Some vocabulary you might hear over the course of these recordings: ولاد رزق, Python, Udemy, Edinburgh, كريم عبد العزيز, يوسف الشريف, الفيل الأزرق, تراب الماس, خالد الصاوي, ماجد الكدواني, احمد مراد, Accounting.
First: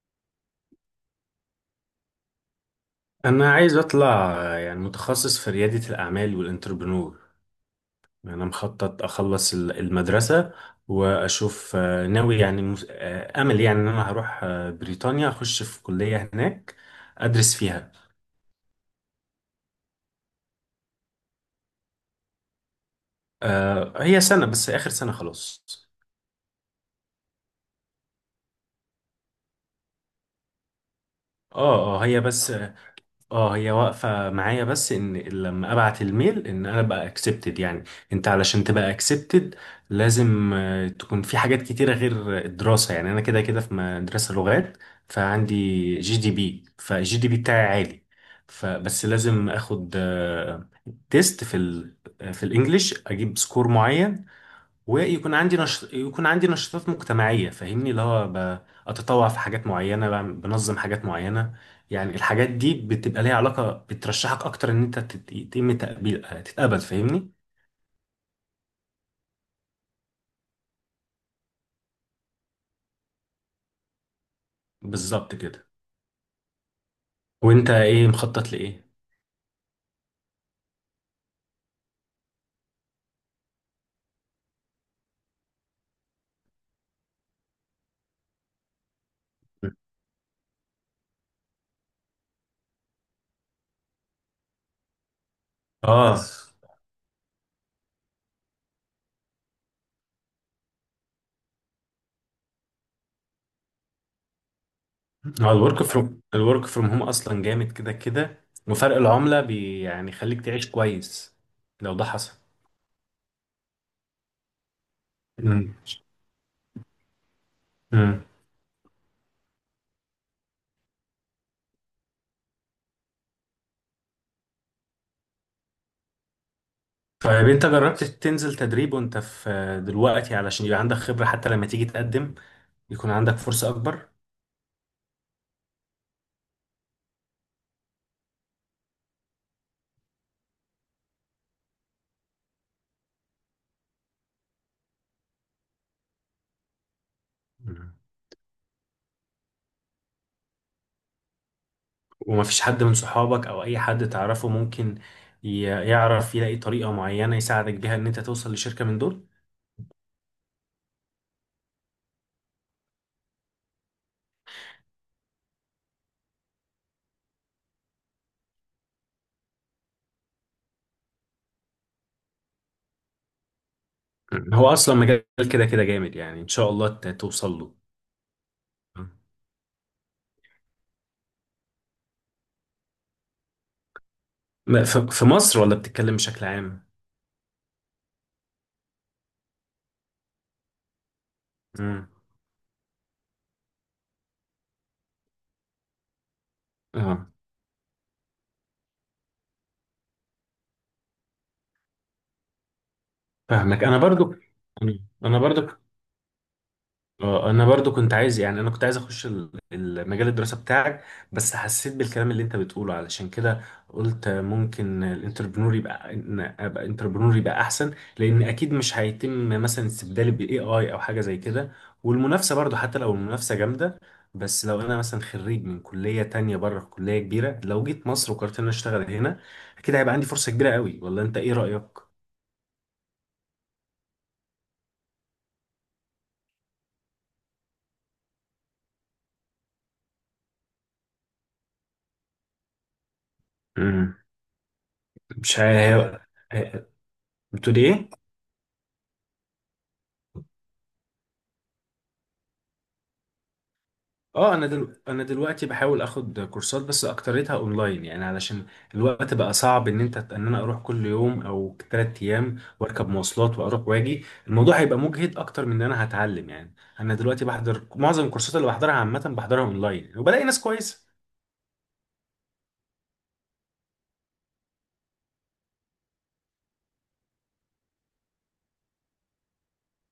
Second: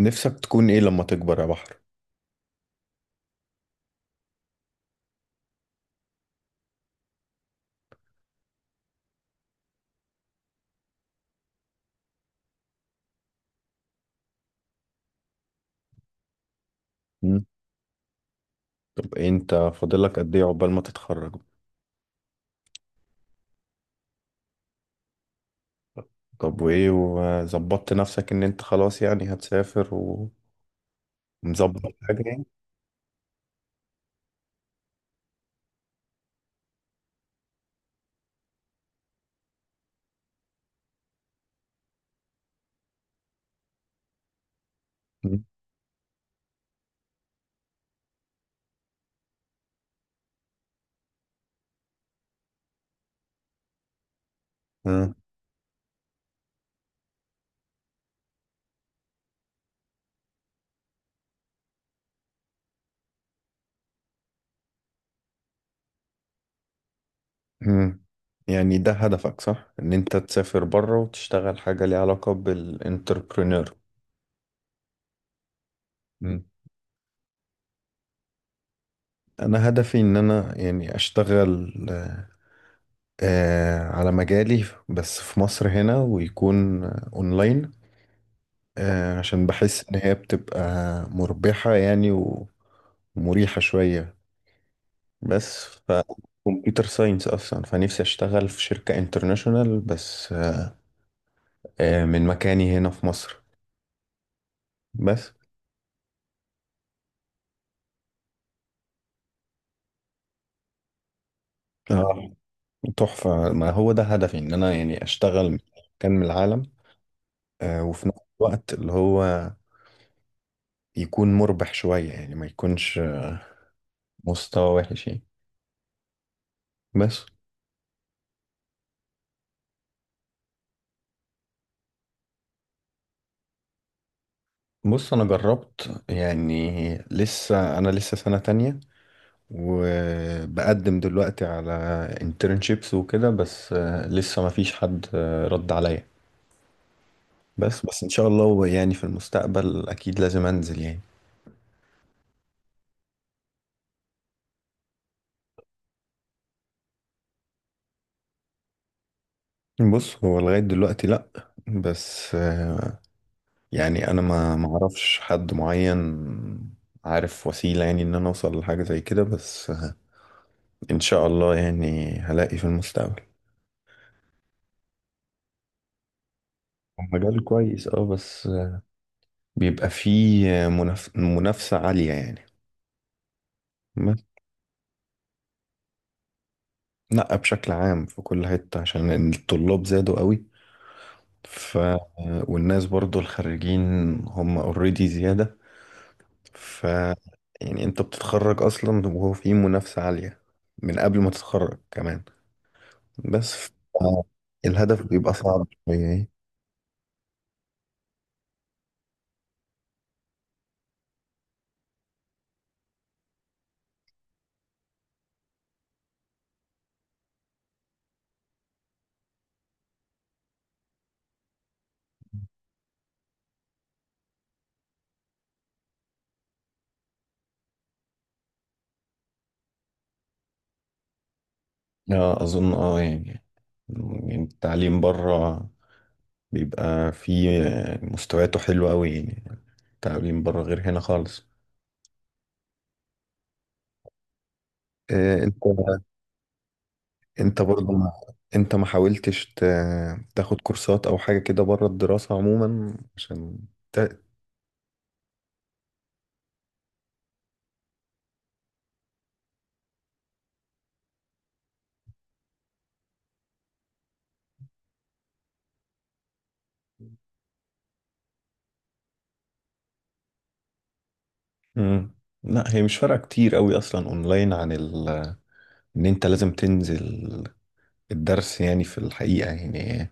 نفسك تكون ايه لما تكبر يا بحر؟ أنا عايز أطلع يعني متخصص في ريادة الأعمال والإنتربرنور. أنا مخطط أخلص المدرسة وأشوف ناوي، يعني أمل يعني إن أنا هروح بريطانيا، أخش في كلية هناك مم. أدرس فيها. طب إيه، انت فاضلك قد ايه عقبال ما تتخرج؟ هي سنة بس، آخر سنة خلاص. طب وايه، وظبطت نفسك ان انت خلاص يعني هتسافر ومظبط هي حاجة يعني؟ بس، اه هي واقفة معايا، بس ان لما ابعت الميل ان انا بقى اكسبتد يعني. انت علشان تبقى اكسبتد لازم تكون في حاجات كتيرة غير الدراسة، يعني انا كده كده في مدرسة لغات مم. فعندي جي دي بي، فالجي دي بي بتاعي عالي. فبس لازم اخد تيست في في الانجليش، اجيب سكور معين آه. ويكون عندي يكون عندي نشاطات مجتمعية، فاهمني اللي هو أتطوع في حاجات معينة، بنظم حاجات معينة. يعني الحاجات دي بتبقى ليها علاقة بترشحك أكتر، إن أنت يتم تقبيل تتقبل، فاهمني. مم. يعني ده هدفك، صح؟ ان انت تسافر بره وتشتغل حاجة ليها علاقة بالانتربرينور. بالظبط كده. مم. وأنت إيه مخطط لإيه؟ انا هدفي ان انا يعني اشتغل على مجالي، بس في مصر هنا ويكون اونلاين، عشان بحس ان هي بتبقى مربحة يعني ومريحة شوية. بس ف آه، كمبيوتر ساينس اصلا، فنفسي اشتغل في شركة انترناشونال، بس من مكاني هنا في مصر، بس. هو الورك فروم هوم أصلا جامد، كده كده وفرق العملة يعني يخليك تعيش كويس لو ده اه، حصل. تحفة. ما هو ده هدفي ان انا يعني اشتغل من مكان من العالم، وفي نفس مم. الوقت اللي هو يكون مربح شوية يعني، ما يكونش مستوى وحش يعني. بس. طيب انت جربت تنزل تدريب وانت في دلوقتي، علشان يبقى عندك خبرة حتى لما تيجي تقدم يكون عندك فرصة اكبر. بص، انا جربت يعني. لسه سنة تانية، وبقدم دلوقتي على internships وكده، بس لسه ما فيش حد رد عليا. بس مم. بس ان شاء الله يعني في المستقبل اكيد لازم انزل يعني. ومفيش حد من صحابك او اي حد تعرفه ممكن يعرف يلاقي طريقة معينة يساعدك بيها ان انت توصل لشركة من دول؟ بص، هو لغاية دلوقتي لا. بس يعني انا ما اعرفش حد معين عارف وسيلة يعني ان انا اوصل لحاجة زي كده. بس ان شاء الله يعني هلاقي في المستقبل. مم. هو اصلا مجال كده كده جامد، يعني ان شاء الله هو مجال توصل له. كويس، اه، بس مم. بيبقى فيه منافسة عالية يعني. في مصر ولا بتتكلم بشكل عام؟ لا، بشكل عام، في كل حتة عشان الطلاب زادوا قوي، ف، مم. والناس برضو، الخريجين، هم اوريدي زيادة، ف، اه، يعني انت بتتخرج اصلا وهو في منافسة عالية، من قبل ما تتخرج كمان. بس ف. فاهمك. انا برضو، الهدف بيبقى انا برضو صعب شوية يعني. انا برضو كنت عايز، يعني انا كنت عايز اخش المجال الدراسه بتاعك، بس حسيت بالكلام اللي انت بتقوله، علشان كده قلت ممكن الانتربرنور يبقى، إن ابقى انتربرنور يبقى احسن، لان اكيد مش هيتم مثلا استبدالي بالاي اي او حاجه زي كده. والمنافسه برضو حتى لو المنافسه جامده، بس لو انا مثلا خريج من كليه تانية بره، كليه كبيره، لو جيت مصر وقررت ان أنا اشتغل هنا اكيد هيبقى عندي فرصه كبيره قوي، ولا انت ايه رايك؟ لا، اظن، يعني التعليم بره بيبقى فيه مستوياته حلوة قوي يعني. التعليم بره غير هنا خالص. امم، آه، انت مش عارف انت بتقول برضو ايه. ما انت ما حاولتش تاخد كورسات او حاجة كده بره الدراسة عموما، عشان ت... اه، انا انا دلوقتي بحاول اخد كورسات، بس اكتريتها اونلاين يعني، علشان الوقت بقى صعب ان انت ان انا اروح كل يوم او ثلاث ايام واركب مواصلات واروح واجي، الموضوع هيبقى مجهد اكتر من ان انا هتعلم يعني. انا دلوقتي بحضر معظم الكورسات اللي بحضرها، عامة بحضرها اونلاين وبلاقي ناس كويسة. مم. لا، هي مش فارقة كتير قوي اصلا، اونلاين عن ان انت لازم تنزل الدرس يعني، في الحقيقة يعني.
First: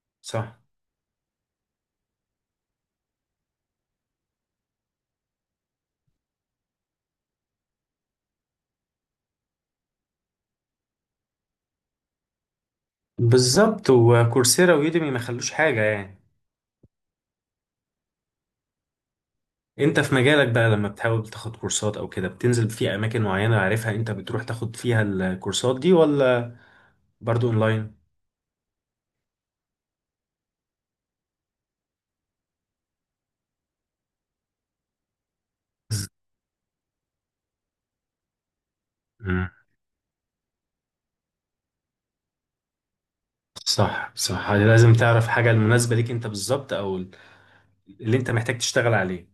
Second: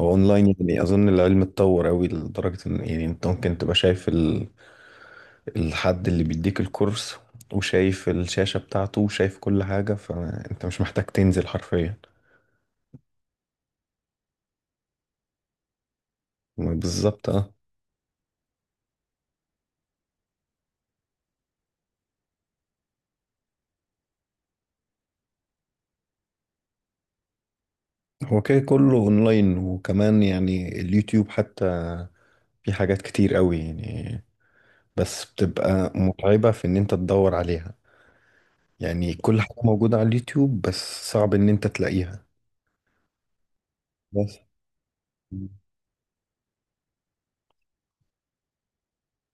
هو اونلاين، صح، يعني اظن العلم اتطور قوي لدرجة ان يعني انت ممكن تبقى شايف الحد اللي بيديك الكورس، وشايف الشاشة بتاعته وشايف كل حاجة، فانت مش محتاج تنزل حرفيا. بالظبط، وكورسيرا ويوديمي ما خلوش حاجة يعني. بالظبط. اه، انت في مجالك بقى، لما بتحاول تاخد كورسات او كده بتنزل في اماكن معينة عارفها انت بتروح تاخد فيها الكورسات دي، ولا برضو اونلاين؟ هو كده كله اونلاين، وكمان يعني اليوتيوب حتى، في حاجات كتير قوي يعني. بس بتبقى متعبة في ان انت تدور عليها، يعني كل حاجة موجودة على اليوتيوب بس صعب ان انت تلاقيها. صح بس. صح، يعني لازم تعرف حاجة المناسبة ليك انت بالظبط، او اللي انت محتاج تشتغل عليه.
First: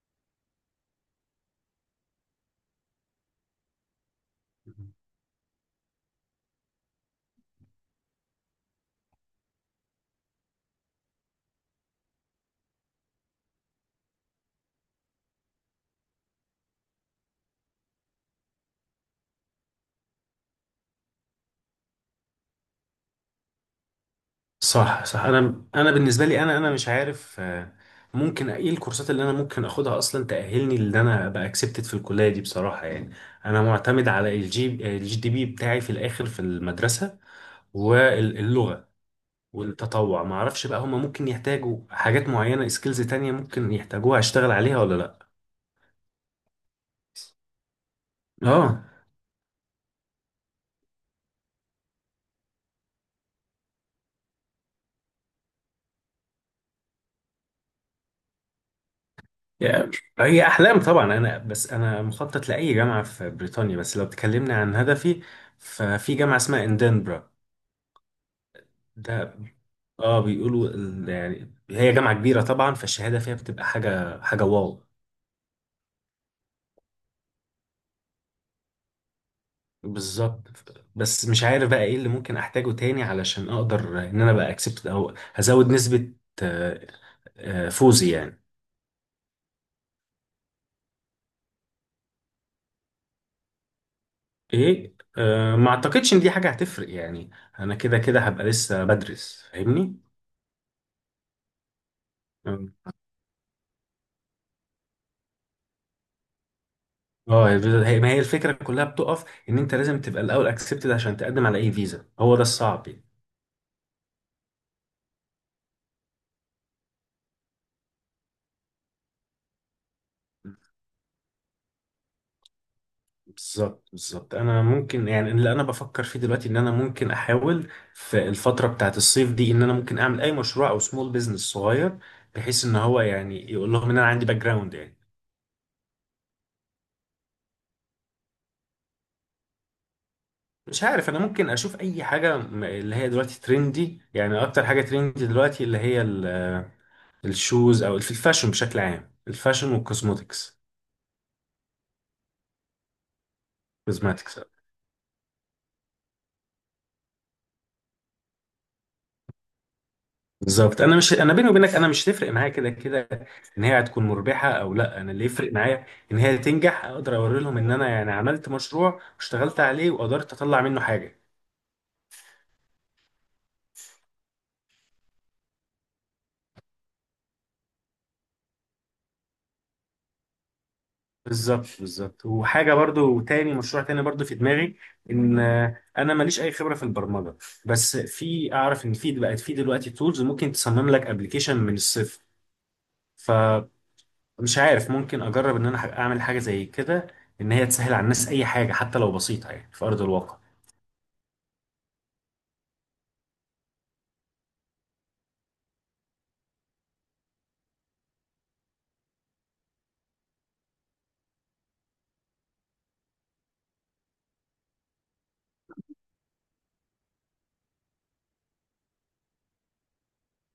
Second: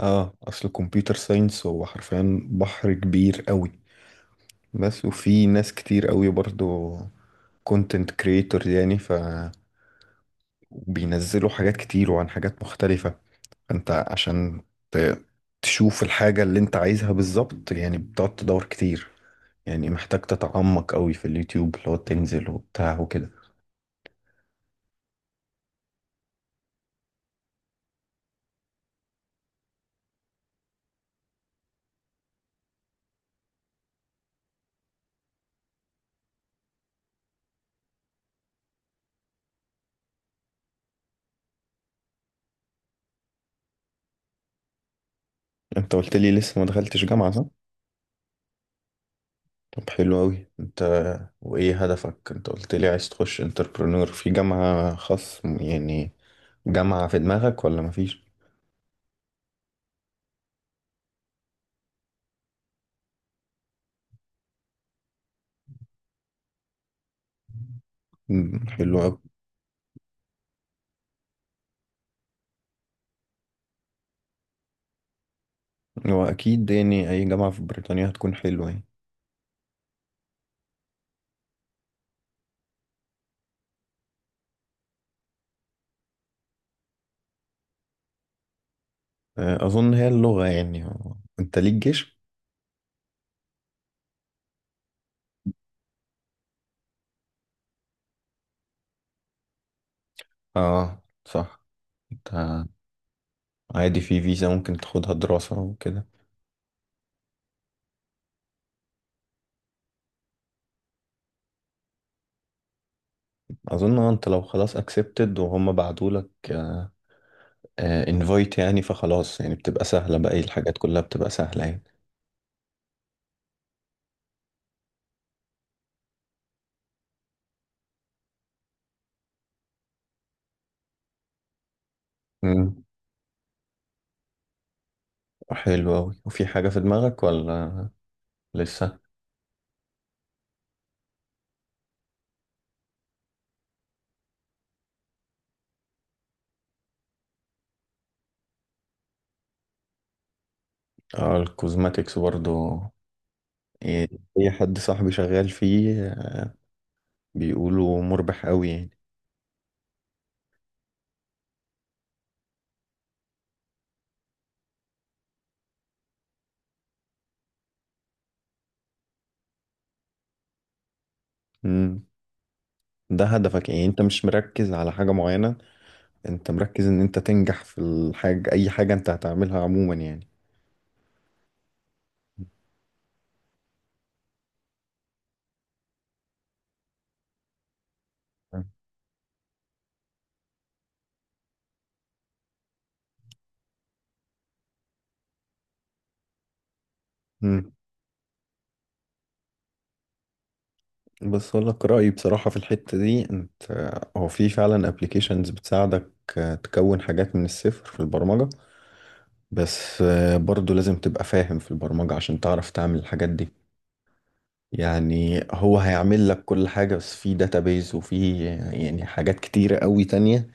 اه، اصل الكمبيوتر ساينس هو حرفيا بحر كبير قوي. بس وفي ناس كتير قوي برضو كونتنت كريتور، يعني ف بينزلوا حاجات كتير وعن حاجات مختلفة. انت عشان ت- تشوف الحاجة اللي انت عايزها بالظبط، يعني بتقعد تدور كتير، يعني محتاج تتعمق قوي في اليوتيوب لو تنزل وبتاع وكده. صح صح. انا بالنسبة لي، انا مش عارف ممكن ايه الكورسات اللي انا ممكن اخدها اصلا تأهلني ان انا ابقى اكسبتد في الكلية دي، بصراحة يعني. انا معتمد على الجي دي بي بتاعي في الاخر في المدرسة، واللغة والتطوع. ما اعرفش بقى هما ممكن يحتاجوا حاجات معينة، سكيلز تانية ممكن يحتاجوها اشتغل عليها ولا لا. انت قلت لي لسه ما دخلتش جامعة، صح؟ اه. طب حلو قوي، انت. وايه هدفك؟ انت قلت لي عايز تخش انتربرنور في جامعة خاص، يعني جامعة في دماغك ولا مفيش؟ يعني هي أحلام طبعا، أنا بس أنا مخطط لأي جامعة في بريطانيا، بس لو تكلمنا عن هدفي ففي جامعة اسمها إندنبرا. مم، حلو قوي. ده، اه، بيقولوا يعني هي جامعة كبيرة طبعا، فالشهادة فيها بتبقى حاجة، حاجة واو. هو اكيد يعني اي جامعة في بريطانيا هتكون حلوة يعني. بالظبط. بس مش عارف بقى ايه اللي ممكن احتاجه تاني علشان اقدر ان انا بقى اكسبت، او هزود نسبة آه، فوزي يعني. اه، اظن هي اللغة يعني. انت ليك جيش؟ ايه ما اعتقدش ان دي حاجة هتفرق يعني، انا كده كده هبقى لسه بدرس فاهمني. اه، صح. انت عادي في فيزا ممكن تاخدها دراسة وكده. اه هي الفيزا، هي ما هي الفكره كلها بتقف ان انت لازم تبقى الاول اكسبتد عشان تقدم على اي فيزا، هو ده الصعب يعني. أظن أنت لو خلاص أكسبتد، وهم بعتولك انفايت، يعني فخلاص يعني بتبقى سهلة بقى، الحاجات كلها بتبقى سهلة يعني. بالظبط بالظبط. انا ممكن يعني، اللي انا بفكر فيه دلوقتي ان انا ممكن احاول في الفتره بتاعت الصيف دي ان انا ممكن اعمل اي مشروع او سمول بيزنس صغير، بحيث ان مم. هو يعني يقول لهم ان انا عندي باك جراوند يعني. حلو أوي. وفي حاجة في دماغك ولا لسه؟ مش عارف، انا ممكن اشوف اي حاجه اللي هي دلوقتي ترندي، يعني اكتر حاجه ترندي دلوقتي اللي هي الشوز، او في الفاشن بشكل عام، الفاشن والكوزموتكس. اه، الكوزماتكس برضو. إيه، كوزماتكس. أي حد صاحبي شغال فيه، بيقولوا مربح أوي يعني. بالظبط. انا مش، انا بيني وبينك انا مش تفرق معايا كده كده ان هي هتكون مربحه او لا، انا اللي يفرق معايا ان هي تنجح، اقدر اوري لهم ان انا يعني عملت مشروع واشتغلت عليه وقدرت اطلع منه حاجه. مم. ده هدفك يعني، انت مش مركز على حاجة معينة، انت مركز ان انت تنجح في الحاجة، اي حاجة انت هتعملها عموما يعني. بالظبط بالظبط. وحاجه برضو تاني، مشروع تاني برضو في دماغي، ان انا ماليش اي خبره في البرمجه، بس في اعرف ان في بقت في دلوقتي تولز ممكن تصمم لك ابلكيشن من الصفر، فمش عارف ممكن اجرب ان انا اعمل حاجه زي كده، ان هي مم. تسهل على الناس اي حاجه حتى لو بسيطه يعني في ارض الواقع. بس اقول لك رايي بصراحه في الحته دي، انت. هو في فعلا ابلكيشنز بتساعدك تكون حاجات من الصفر في البرمجه. بس برضو لازم تبقى فاهم في البرمجه عشان تعرف تعمل الحاجات دي، يعني هو هيعمل لك كل حاجه، بس في داتابيز وفي يعني حاجات كتيره قوي تانية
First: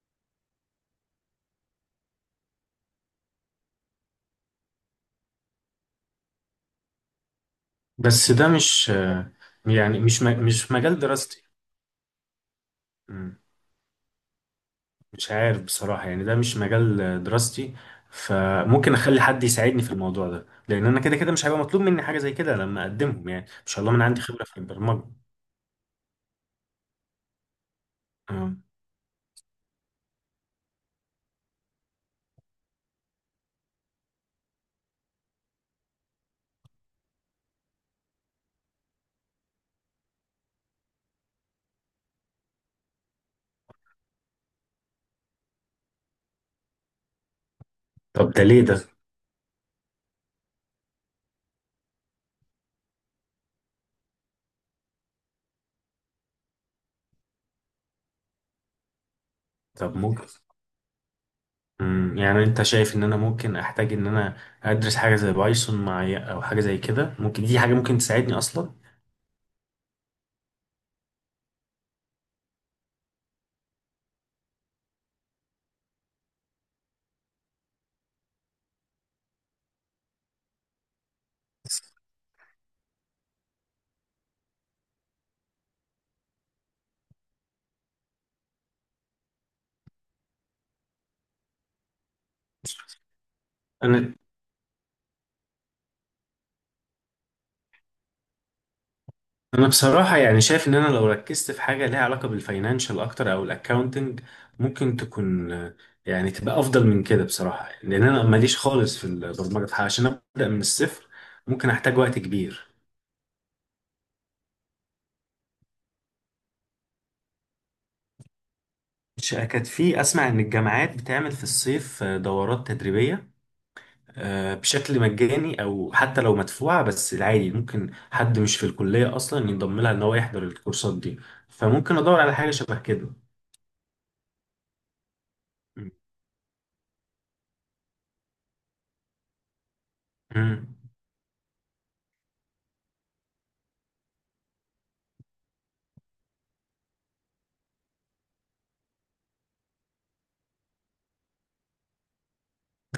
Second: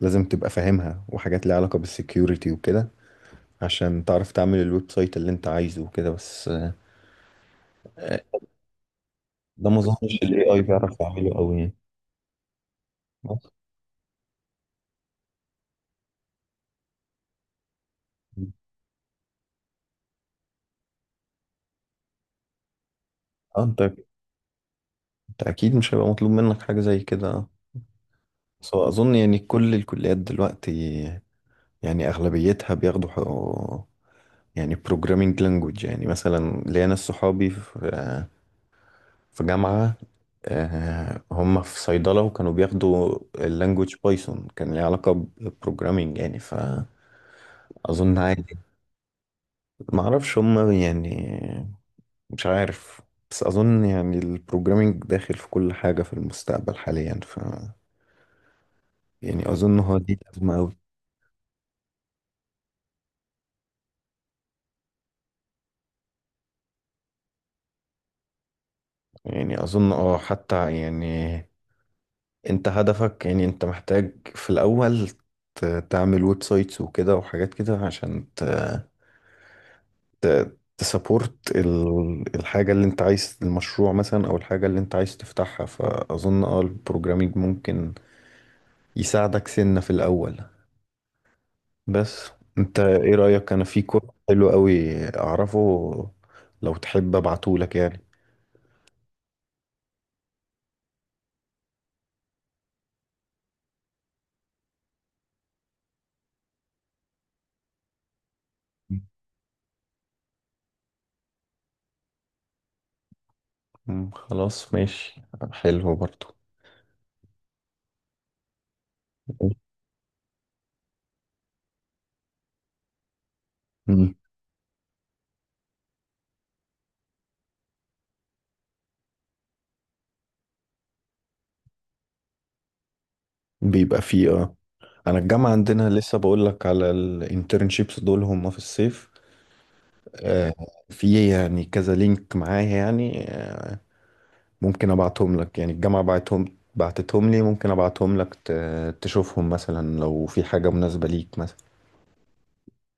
لازم تبقى فاهمها، وحاجات ليها علاقه بالسكيورتي وكده، عشان تعرف تعمل الويب سايت اللي انت عايزه وكده. بس آه، بس ده مش ده ما يعني اظنش الاي اي مش مجال بيعرف يعمله دراستي. قوي يعني. مم. بس. مش عارف بصراحة يعني، ده مش مجال دراستي، فممكن اخلي حد يساعدني في الموضوع ده، لان انا كده كده مش هيبقى مطلوب مني حاجة زي كده لما اقدمهم، يعني اه، ان انت شاء الله من عندي خبرة في البرمجة. انت اكيد مش هيبقى مطلوب منك حاجة زي كده. مم. بس هو اظن يعني كل الكليات دلوقتي، يعني اغلبيتها بياخدوا يعني بروجرامينج لانجوج. يعني مثلا ليا ناس صحابي في جامعة، هم في صيدلة وكانوا بياخدوا اللانجوج بايثون، كان ليه علاقة بالبروجرامينج يعني، فأظن. طب ده عادي، ليه ده؟ معرفش هم يعني، مش عارف. بس أظن يعني البروجرامينج داخل في كل حاجة في المستقبل حاليا، ف، يعني أظن طب هو دي ممكن، الأزمة أوي. مم. يعني انت شايف ان انا ممكن احتاج ان انا ادرس حاجة زي بايثون معايا، او حاجة زي كده ممكن دي حاجة ممكن تساعدني اصلا؟ يعني اظن اه حتى، يعني انت هدفك، يعني انت محتاج في الاول ت- تعمل ويب سايتس وكده، وحاجات كده عشان تسابورت الحاجة اللي انت عايز، المشروع مثلا او الحاجة اللي انت عايز تفتحها، فاظن اه البروجرامينج ممكن يساعدك سنة في الاول. بس انت ايه رأيك؟ انا في كورس انا حلو قوي اعرفه، لو تحب ابعتهولك يعني. انا بصراحة يعني شايف ان انا لو ركزت في حاجة ليها علاقة بالفاينانشال اكتر، او الاكاونتنج، ممكن تكون يعني تبقى افضل من كده بصراحة، لان انا ماليش خالص في البرمجة عشان ابدأ من الصفر، ممكن احتاج وقت كبير. مم، خلاص ماشي. حلو برضو. كانت في اسمع ان الجامعات بتعمل في الصيف دورات تدريبية، مم. بشكل مجاني او حتى لو مدفوعة، بس العادي ممكن حد مش في الكلية اصلا ينضم لها، ان هو يحضر الكورسات دي، فممكن ادور على حاجة شبه كده. بيبقى فيه، اه. انا الجامعه عندنا، لسه بقول لك على الانترنشيبس دول هم في الصيف، آه، مم. في يعني كذا لينك معايا يعني، ممكن ابعتهم لك يعني. الجامعه بعتتهم لي، ممكن ابعتهم لك تشوفهم مثلا لو في حاجه مناسبه ليك مثلا.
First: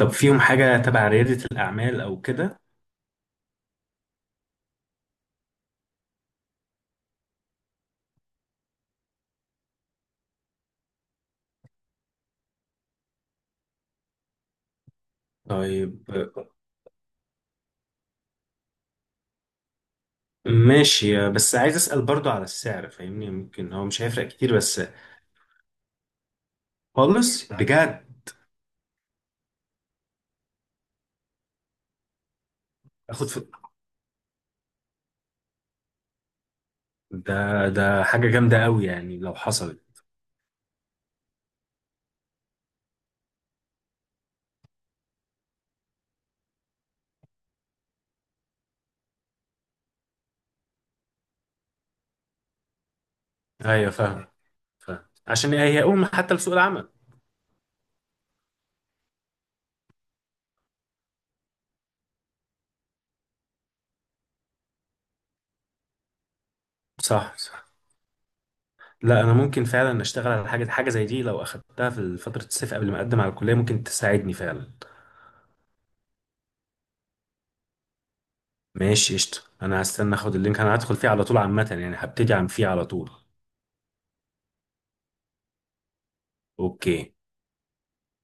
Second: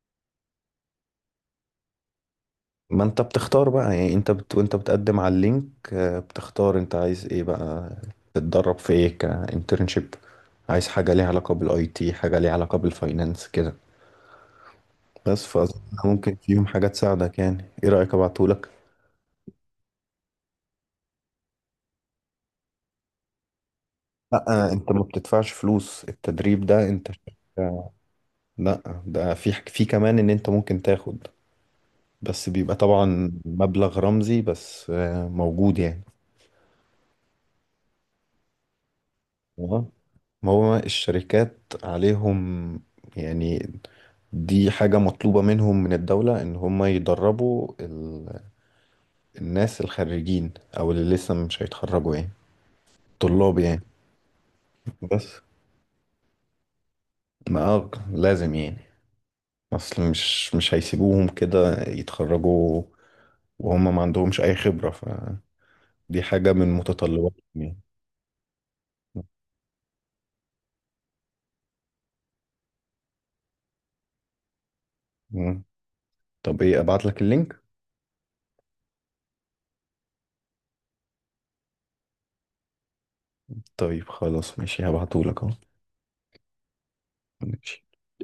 طب فيهم حاجة تبع ريادة الأعمال أو كده؟ ما انت بتختار بقى، يعني انت وانت بتقدم على اللينك، بتختار انت عايز ايه بقى، تتدرب في ايه كانترنشيب؟ عايز حاجه ليها علاقه بالاي تي، حاجه ليها علاقه بالفاينانس، كده. بس فأظن طيب ممكن فيهم حاجة تساعدك يعني، ايه رأيك ابعتهولك؟ ماشي، بس عايز أسأل برضو على السعر فاهمني، ممكن هو مش هيفرق لا كتير بس. انت ما بتدفعش فلوس التدريب ده، انت. خالص؟ بجد؟ لا، ده في كمان ان انت ممكن تاخد. بس بيبقى أخد طبعا في؟ مبلغ رمزي، بس موجود يعني. ده، ده حاجة جامدة أوي يعني لو حصلت. آه. ما هو الشركات عليهم يعني، دي حاجة مطلوبة منهم من الدولة ان هم يدربوا الناس الخريجين، او اللي لسه مش هيتخرجوا يعني، طلاب يعني. أيوة فاهم، فاهم، بس عشان هي أم حتى لسوق العمل. ما لازم يعني. اصل مش هيسيبوهم كده يتخرجوا وهم ما عندهمش اي خبرة، فدي حاجة من صح متطلباتهم صح. يعني. لا أنا ممكن فعلا أشتغل على حاجة، حاجة زي دي لو أخدتها في فترة الصيف قبل ما أقدم على الكلية ممكن تساعدني فعلا. مم. طب ايه، ابعت لك اللينك؟ ماشي قشطة، أنا هستنى أخد اللينك، أنا هدخل فيه على طول عامة يعني، هبتدي عن فيه على طول. طيب خلاص ماشي، هبعته لك اهو. أوكي. ماشي.